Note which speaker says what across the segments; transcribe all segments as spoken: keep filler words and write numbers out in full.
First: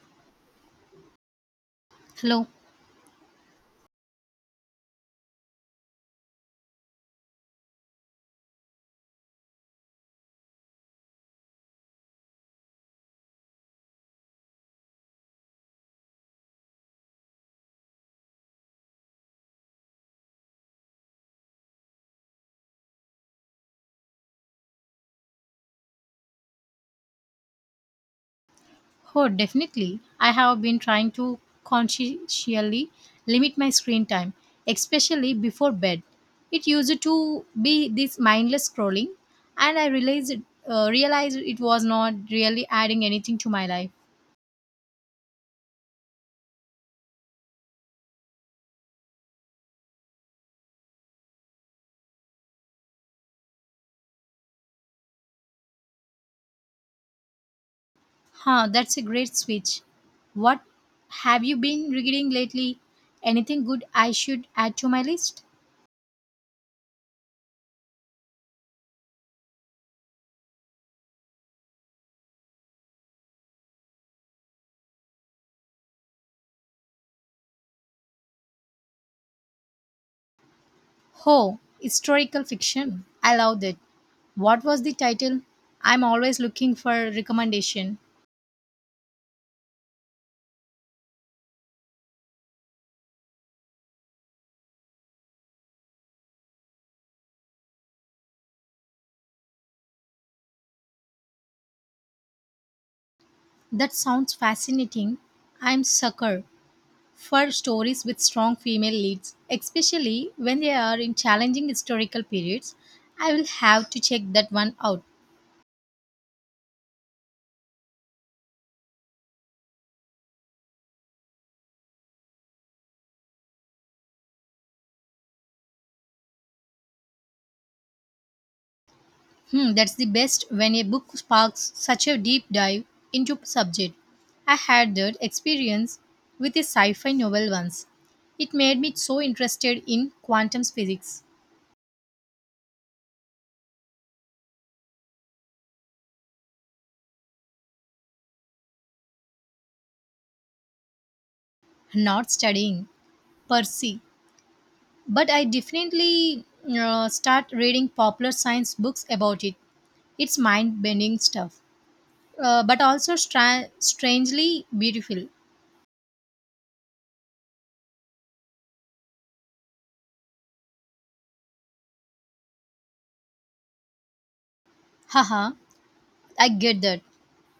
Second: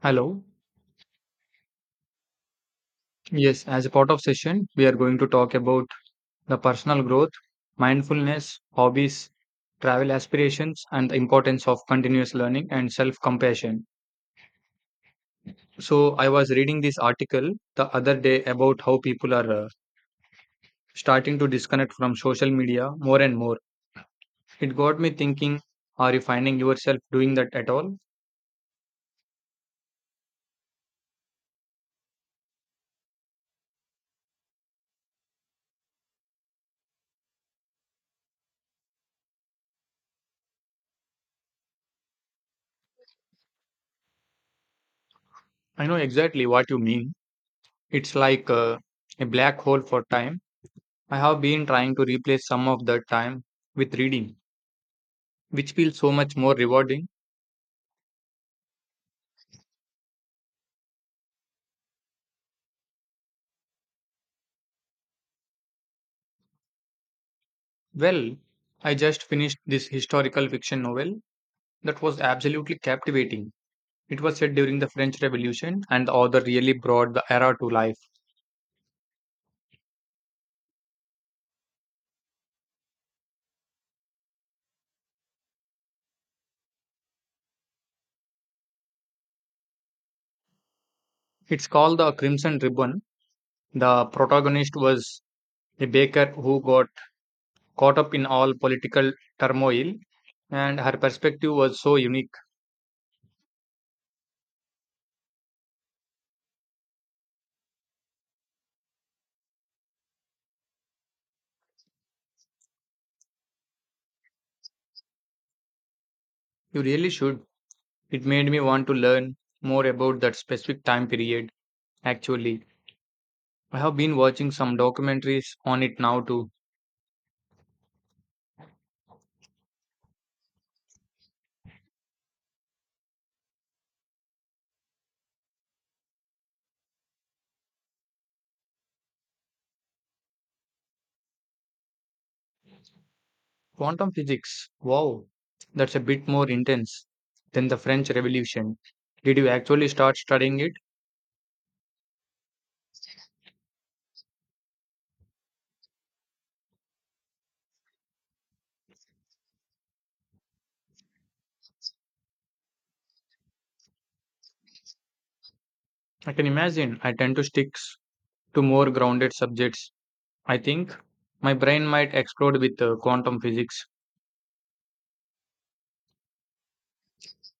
Speaker 1: Hello.
Speaker 2: Hello.
Speaker 1: Yes, as a part of session, we are going to talk about the personal growth, mindfulness, hobbies, travel aspirations, and the importance of continuous learning and self compassion. So, I was reading this article the other day about how people are uh, starting to disconnect from social media more and more. It got me thinking, are you finding yourself doing that at all?
Speaker 2: Oh, definitely. I have been trying to consciously limit my screen time, especially before bed. It used to be this mindless scrolling, and I realized uh, realized it was not really adding anything to my life.
Speaker 1: I know exactly what you mean. It's like uh, a black hole for time. I have been trying to replace some of that time with reading, which feels so much more rewarding.
Speaker 2: Huh, that's a great switch. What have you been reading lately? Anything good I should add to my list?
Speaker 1: Well, I just finished this historical fiction novel that was absolutely captivating. It was set during the French Revolution, and the author really brought the era to life.
Speaker 2: Oh, historical fiction. I loved it. What was the title? I'm always looking for recommendation.
Speaker 1: It's called The Crimson Ribbon. The protagonist was a baker who got caught up in all political turmoil, and her perspective was so unique.
Speaker 2: That sounds fascinating. I'm sucker for stories with strong female leads, especially when they are in challenging historical periods. I will have to check that one out.
Speaker 1: You really should. It made me want to learn more about that specific time period, actually. I have been watching some documentaries on it now too.
Speaker 2: Hmm, that's the best when a book sparks such a deep dive into subject. I had that experience with a sci-fi novel once. It made me so interested in quantum physics,
Speaker 1: Quantum physics. Wow, that's a bit more intense than the French Revolution. Did you actually start studying it?
Speaker 2: not studying per se, but I definitely uh, start reading popular science books about it. It's mind-bending stuff, uh, but also stra- strangely beautiful.
Speaker 1: I can imagine. I tend to stick s- to more grounded subjects. I think my brain might explode with uh, quantum physics.
Speaker 2: Haha, I get that.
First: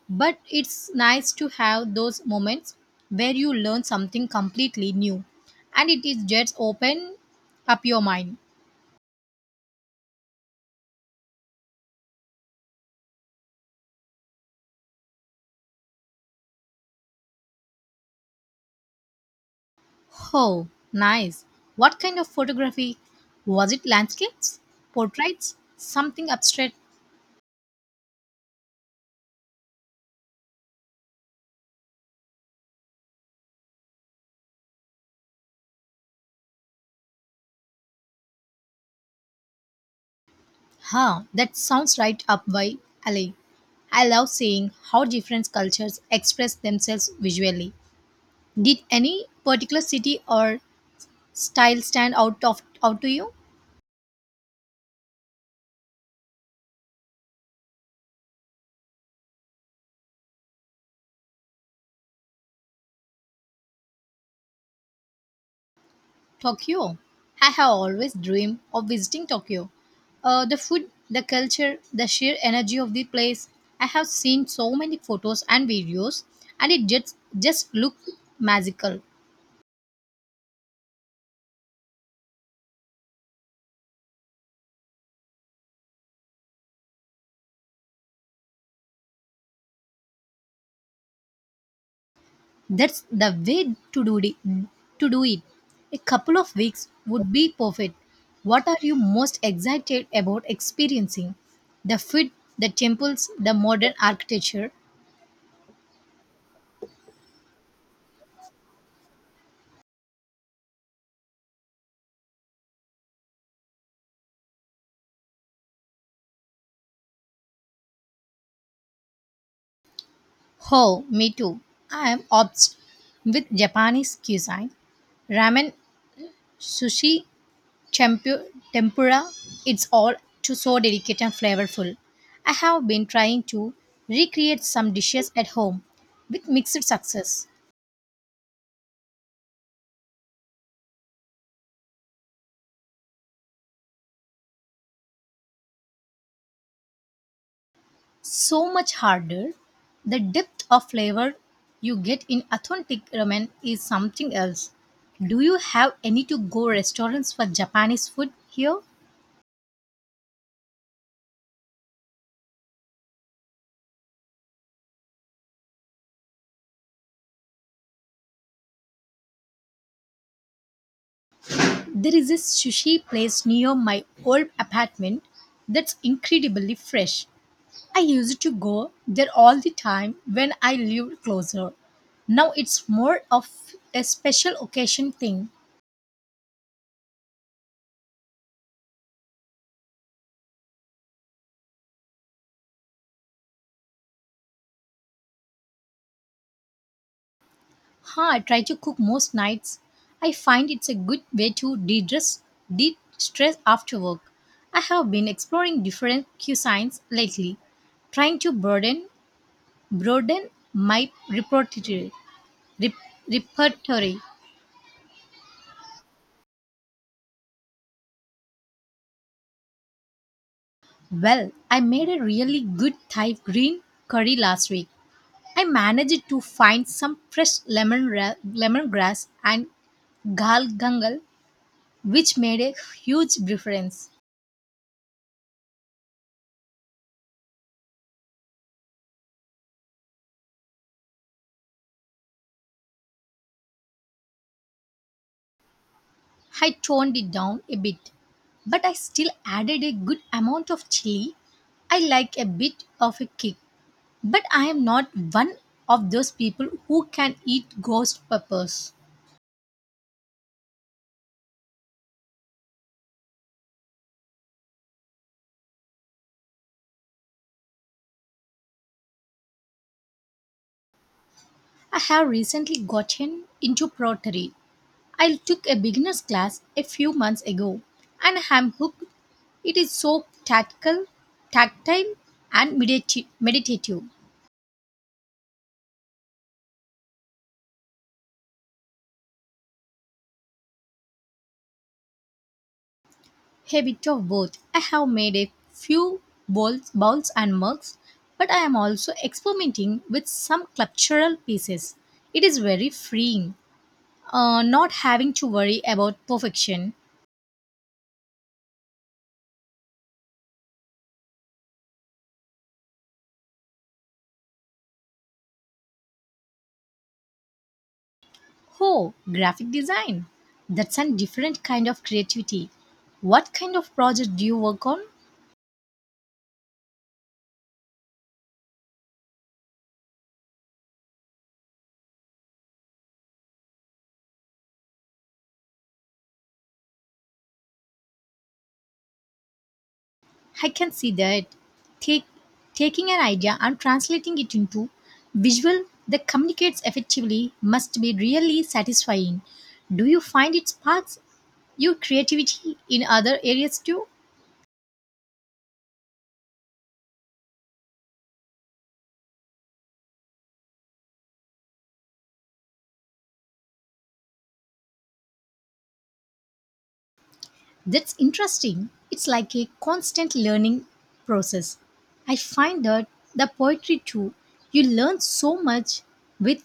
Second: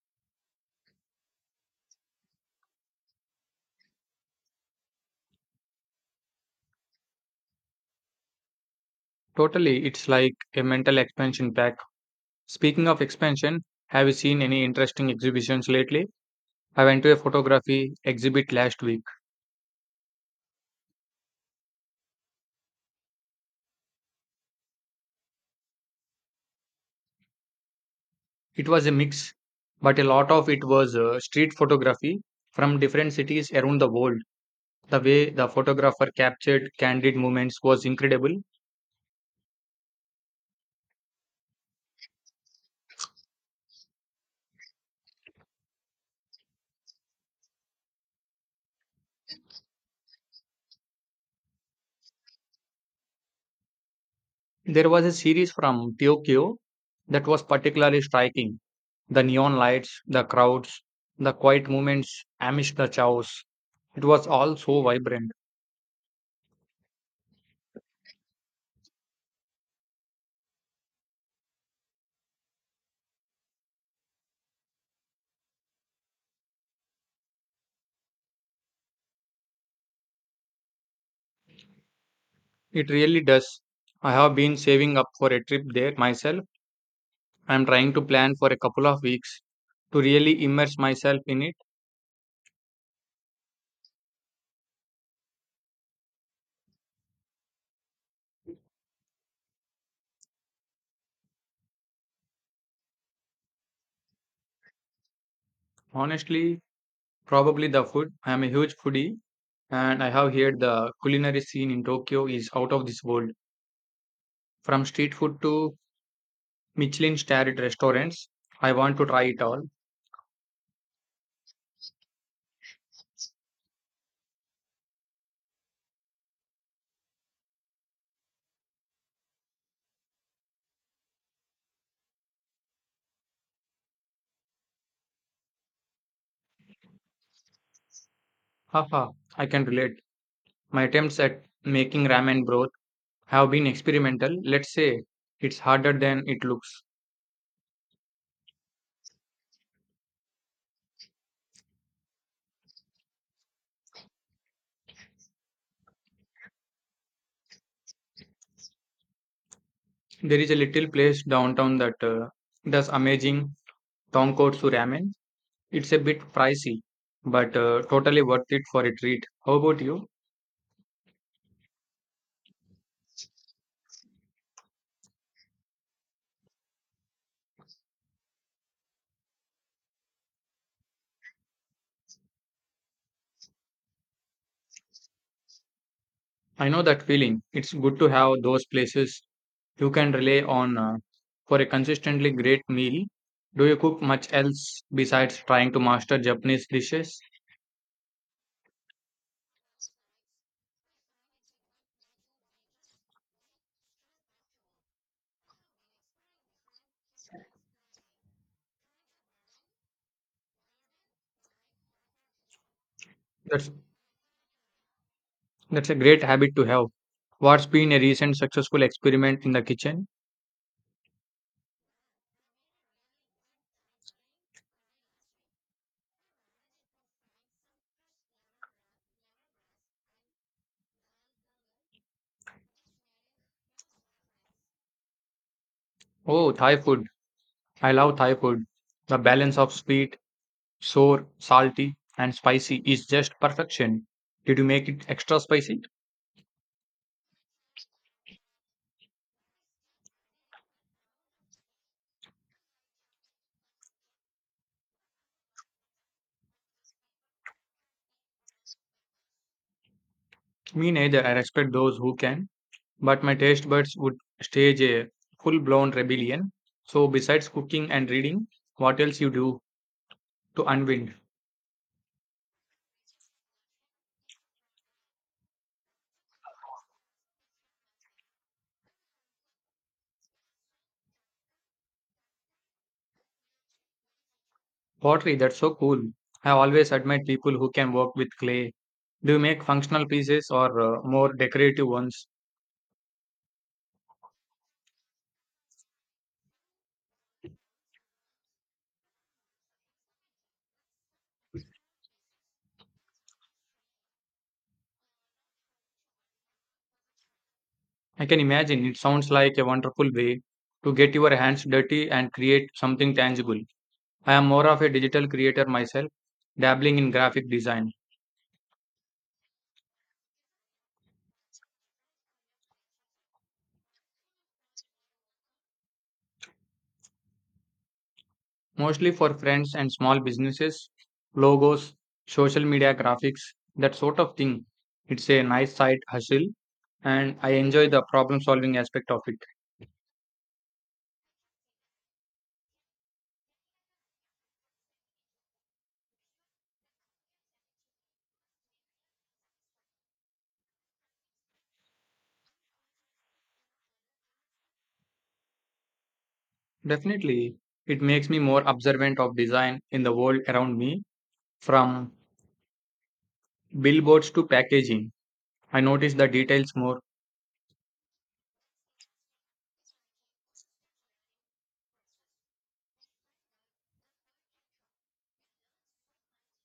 Speaker 2: But it's nice to have those moments where you learn something completely new and it is just open up your mind.
Speaker 1: Totally, it's like a mental expansion pack. Speaking of expansion, have you seen any interesting exhibitions lately? I went to a photography exhibit last week.
Speaker 2: Oh, nice. What kind of photography? Was it landscapes? Portraits? Something abstract?
Speaker 1: It was a mix, but a lot of it was uh, street photography from different cities around the world. The way the photographer captured candid moments was incredible.
Speaker 2: Huh, that sounds right up my alley. I love seeing how different cultures express themselves visually. Did any particular city or style stand out of out to you?
Speaker 1: There was a series from Tokyo that was particularly striking. The neon lights, the crowds, the quiet moments amidst the chaos. It was all so vibrant.
Speaker 2: Tokyo. I have always dreamed of visiting Tokyo. Uh, the food, the culture, the sheer energy of the place. I have seen so many photos and videos, and it just just looks magical.
Speaker 1: It really does. I have been saving up for a trip there myself. I am trying to plan for a couple of weeks to really immerse myself in it.
Speaker 2: That's the way to do it. To do it, a couple of weeks would be perfect. What are you most excited about experiencing? The food, the temples, the modern architecture.
Speaker 1: Honestly, probably the food. I am a huge foodie and I have heard the culinary scene in Tokyo is out of this world. From street food to Michelin starred restaurants, I want to try it all.
Speaker 2: Oh, me too. I am obsessed with Japanese cuisine. Ramen, sushi, tempu- tempura, it's all too so delicate and flavorful. I have been trying to recreate some dishes at home with mixed success.
Speaker 1: Haha, I can relate. My attempts at making ramen broth have been experimental. Let's say it's harder than it looks.
Speaker 2: So much harder. The depth of flavor you get in authentic ramen is something else. Do you have any to go restaurants for Japanese food here?
Speaker 1: There is a little place downtown that uh, does amazing tonkotsu ramen. It's a bit pricey, but uh, totally worth it for a treat. How about you?
Speaker 2: There is a sushi place near my old apartment that's incredibly fresh. I used to go there all the time when I lived closer. Now it's more of a special occasion thing.
Speaker 1: I know that feeling. It's good to have those places you can rely on, uh, for a consistently great meal. Do you cook much else besides trying to master Japanese dishes?
Speaker 2: Huh, I try to cook most nights. I find it's a good way to de-stress, de-stress after work. I have been exploring different cuisines lately, trying to broaden broaden my repertoire. rep-
Speaker 1: That's
Speaker 2: repertoire.
Speaker 1: that's a great habit to have. What's been a recent successful experiment in the kitchen?
Speaker 2: Well, I made a really good Thai green curry last week. I managed to find some fresh lemon ra- lemongrass and gal gangal, which made a huge difference.
Speaker 1: Oh, Thai food. I love Thai food. The balance of sweet, sour, salty, and spicy is just perfection. Did you make it extra spicy?
Speaker 2: I toned it down a bit, but I still added a good amount of chili. I like a bit of a kick, but I am not one of those people who can eat ghost peppers.
Speaker 1: Me neither. I respect those who can, but my taste buds would stage a full blown rebellion. So, besides cooking and reading, what else you do to unwind?
Speaker 2: I have recently gotten into pottery. I took a beginner's class a few months ago and am hooked. It is so tactical, tactile, and medita- meditative.
Speaker 1: Pottery, that's so cool. I always admire people who can work with clay. Do you make functional pieces or uh, more decorative ones?
Speaker 2: A bit of both. I have made a few bowls, bowls and mugs, but I am also experimenting with some sculptural pieces. It is very freeing, uh, not having to worry about perfection.
Speaker 1: I can imagine. It sounds like a wonderful way to get your hands dirty and create something tangible. I am more of a digital creator myself, dabbling in graphic design.
Speaker 2: Oh, graphic design. That's a different kind of creativity. What kind of project do you work on?
Speaker 1: Mostly for friends and small businesses, logos, social media graphics, that sort of thing. It's a nice side hustle and I enjoy the problem solving aspect of it.
Speaker 2: I can see that. Take, taking an idea and translating it into visual that communicates effectively must be really satisfying. Do you find it sparks your creativity in other areas too?
Speaker 1: Definitely, it makes me more observant of design in the world around me, from billboards to packaging. I notice the details more.
Speaker 2: That's interesting. It's like a constant learning process. I find that the poetry too, you learn so much with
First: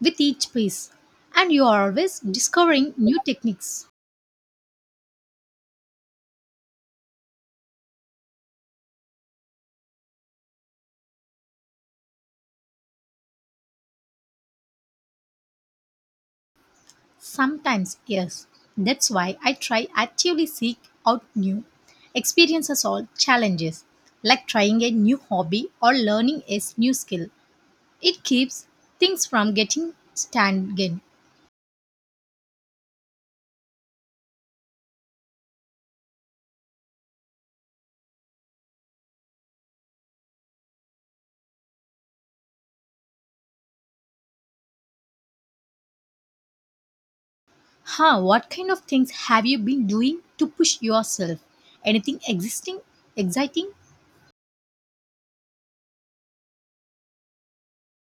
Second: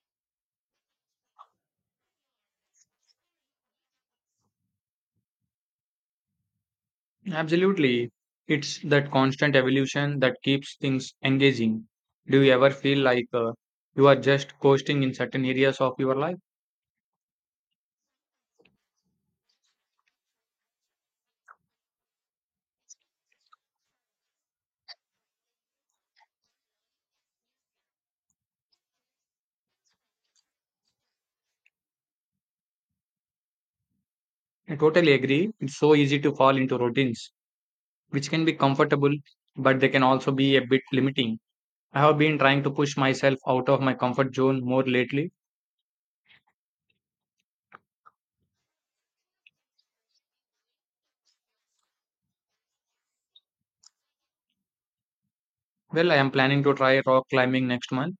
Speaker 2: with each piece and you are always discovering new techniques.
Speaker 1: Absolutely, it's that constant evolution that keeps things engaging. Do you ever feel like uh, you are just coasting in certain areas of your life?
Speaker 2: Sometimes, yes. That's why I try actively seek out new experiences or challenges, like trying a new hobby or learning a new skill. It keeps things from getting stagnant.
Speaker 1: I totally agree. It's so easy to fall into routines, which can be comfortable, but they can also be a bit limiting. I have been trying to push myself out of my comfort zone more lately.
Speaker 2: Huh, what kind of things have you been doing to push yourself? Anything existing exciting?
Speaker 1: Well, I am planning to try rock climbing next month.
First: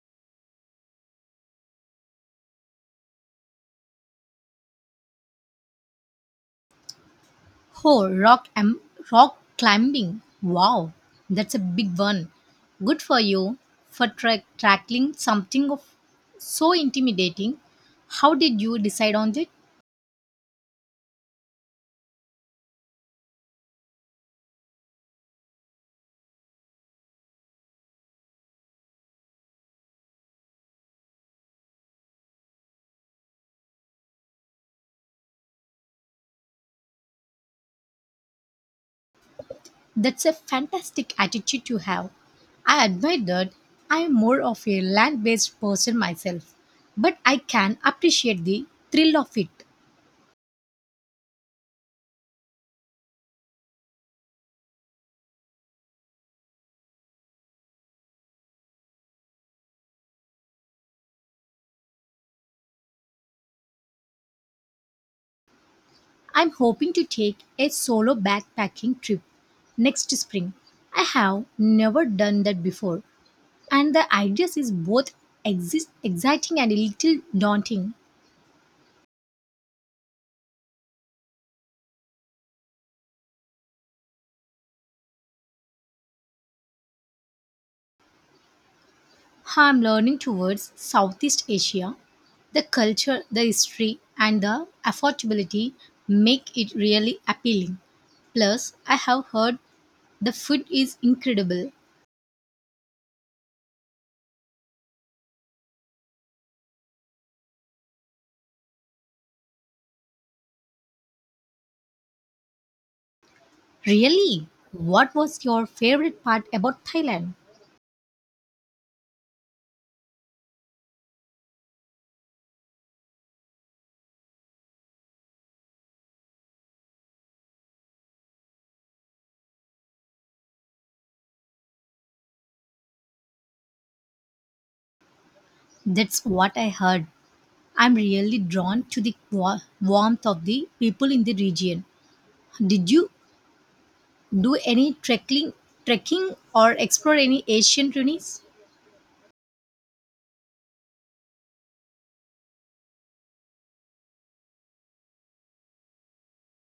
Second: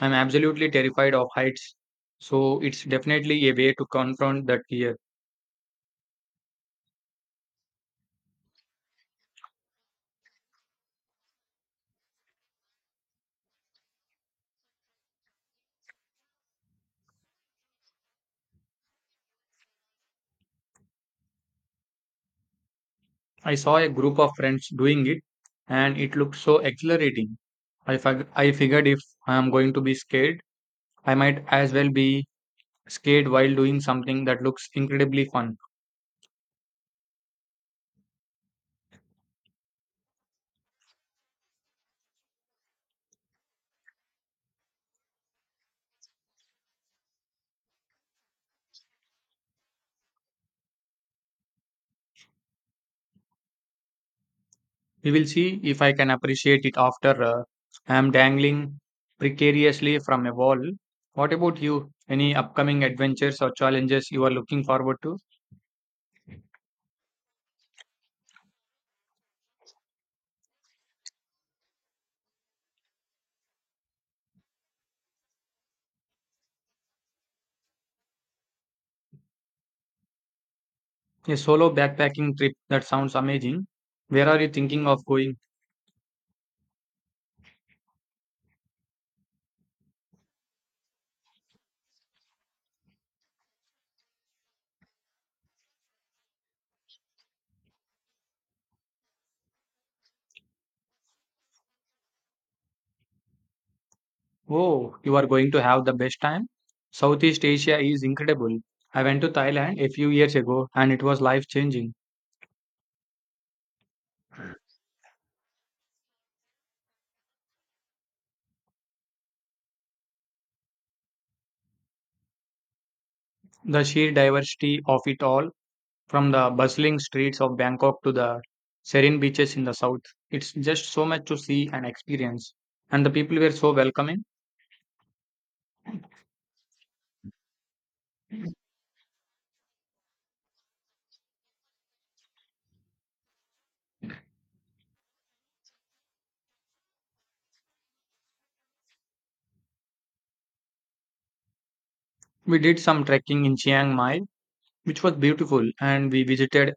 Speaker 1: I'm absolutely terrified of heights, so it's definitely a way to confront that fear.
Speaker 2: Oh, rock, am rock climbing. Wow, that's a big one. Good for you for tra- tackling something of so intimidating. How did you decide on it?
Speaker 1: I saw a group of friends doing it, and it looked so exhilarating. I, fig- I figured if I am going to be scared, I might as well be scared while doing something that looks incredibly fun.
Speaker 2: That's a fantastic attitude to have. I admire that. I am more of a land-based person myself, but I can appreciate the thrill of it.
Speaker 1: We will see if I can appreciate it after uh, I am dangling precariously from a wall. What about you? Any upcoming adventures or challenges you are looking forward to?
Speaker 2: I'm hoping to take a solo backpacking trip next spring. I have never done that before and the ideas is both exist, exciting and a little daunting.
Speaker 1: A solo backpacking trip, that sounds amazing. Where are you thinking of going?
Speaker 2: I'm learning towards Southeast Asia, the culture, the history, and the affordability make it really appealing. Plus, I have heard the food is incredible.
Speaker 1: Oh, you are going to have the best time. Southeast Asia is incredible. I went to Thailand a few years ago and it was life changing.
Speaker 2: Really? What was your favorite part about Thailand?
Speaker 1: The sheer diversity of it all. From the bustling streets of Bangkok to the serene beaches in the south, it's just so much to see and experience. And the people were so welcoming.
Speaker 2: That's what I heard. I'm really drawn to the wa- warmth of the people in the region. Did you do any trekking trekking or explore any ancient ruins?
Speaker 1: We did some trekking in Chiang Mai, which was beautiful, and we visited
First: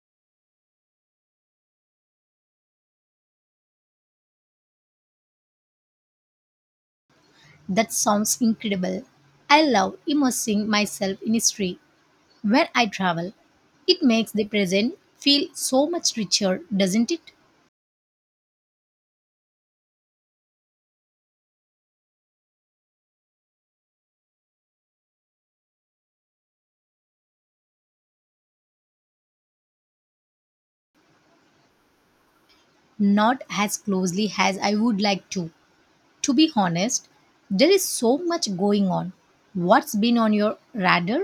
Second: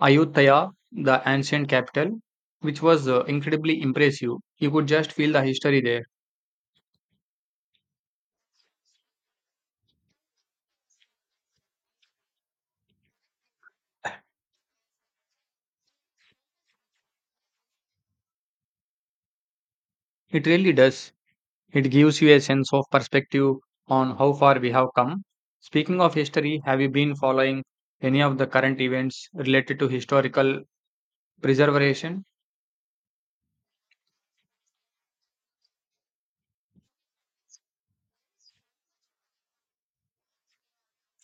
Speaker 1: Ayutthaya, the ancient capital, which was uh, incredibly impressive. You could just feel the history there.
Speaker 2: That sounds incredible. I love immersing myself in history when I travel. It makes the present feel so much richer, doesn't it?
Speaker 1: It really does. It gives you a sense of perspective on how far we have come. Speaking of history, have you been following any of the current events related to historical preservation?
Speaker 2: Not as closely as I would like to to be honest. There is so much going on. What's been on your radar?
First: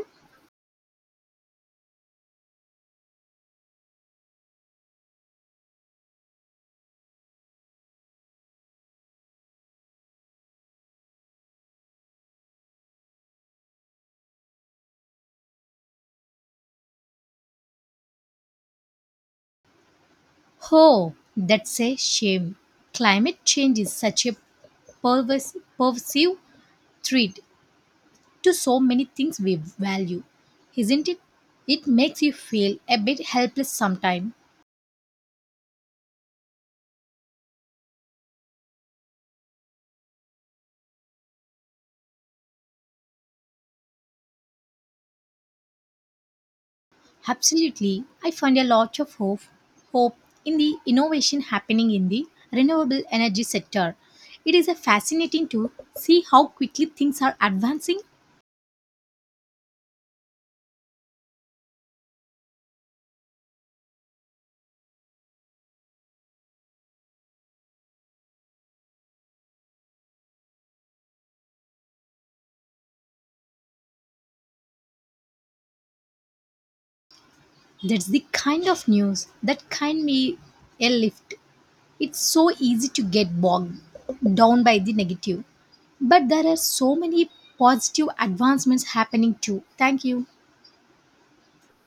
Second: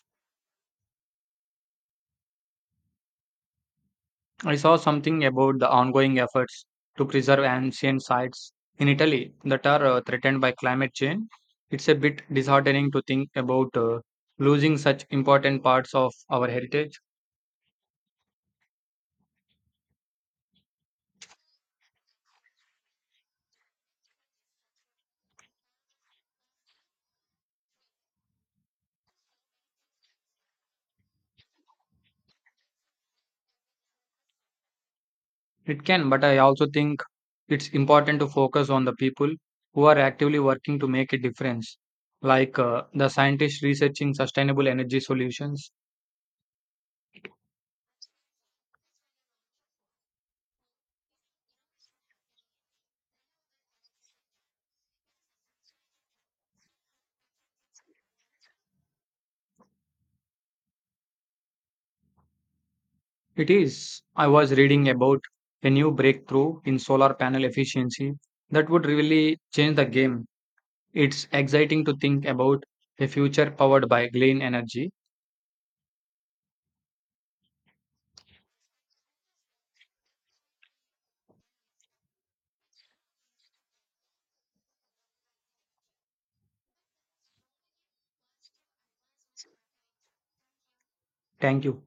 Speaker 1: I saw something about the ongoing efforts to preserve ancient sites in Italy that are uh, threatened by climate change. It's a bit disheartening to think about uh, losing such important parts of our heritage.
Speaker 2: Oh, that's a shame. Climate change is such a pervers- pervasive threat to so many things we value, isn't it? It makes you feel a bit helpless sometimes.
Speaker 1: It can, but I also think it's important to focus on the people who are actively working to make a difference, like uh, the scientists researching sustainable energy solutions.
Speaker 2: Absolutely, I find a lot of hope, hope in the innovation happening in the renewable energy sector. It is a fascinating to see how quickly things are advancing.
Speaker 1: It is. I was reading about a new breakthrough in solar panel efficiency that would really change the game. It's exciting to think about a future powered by clean energy.
Speaker 2: That's the kind of news that can be a lift. It's so easy to get bogged down by the negative, but there are so many positive advancements happening too. Thank you.
Speaker 1: Thank you.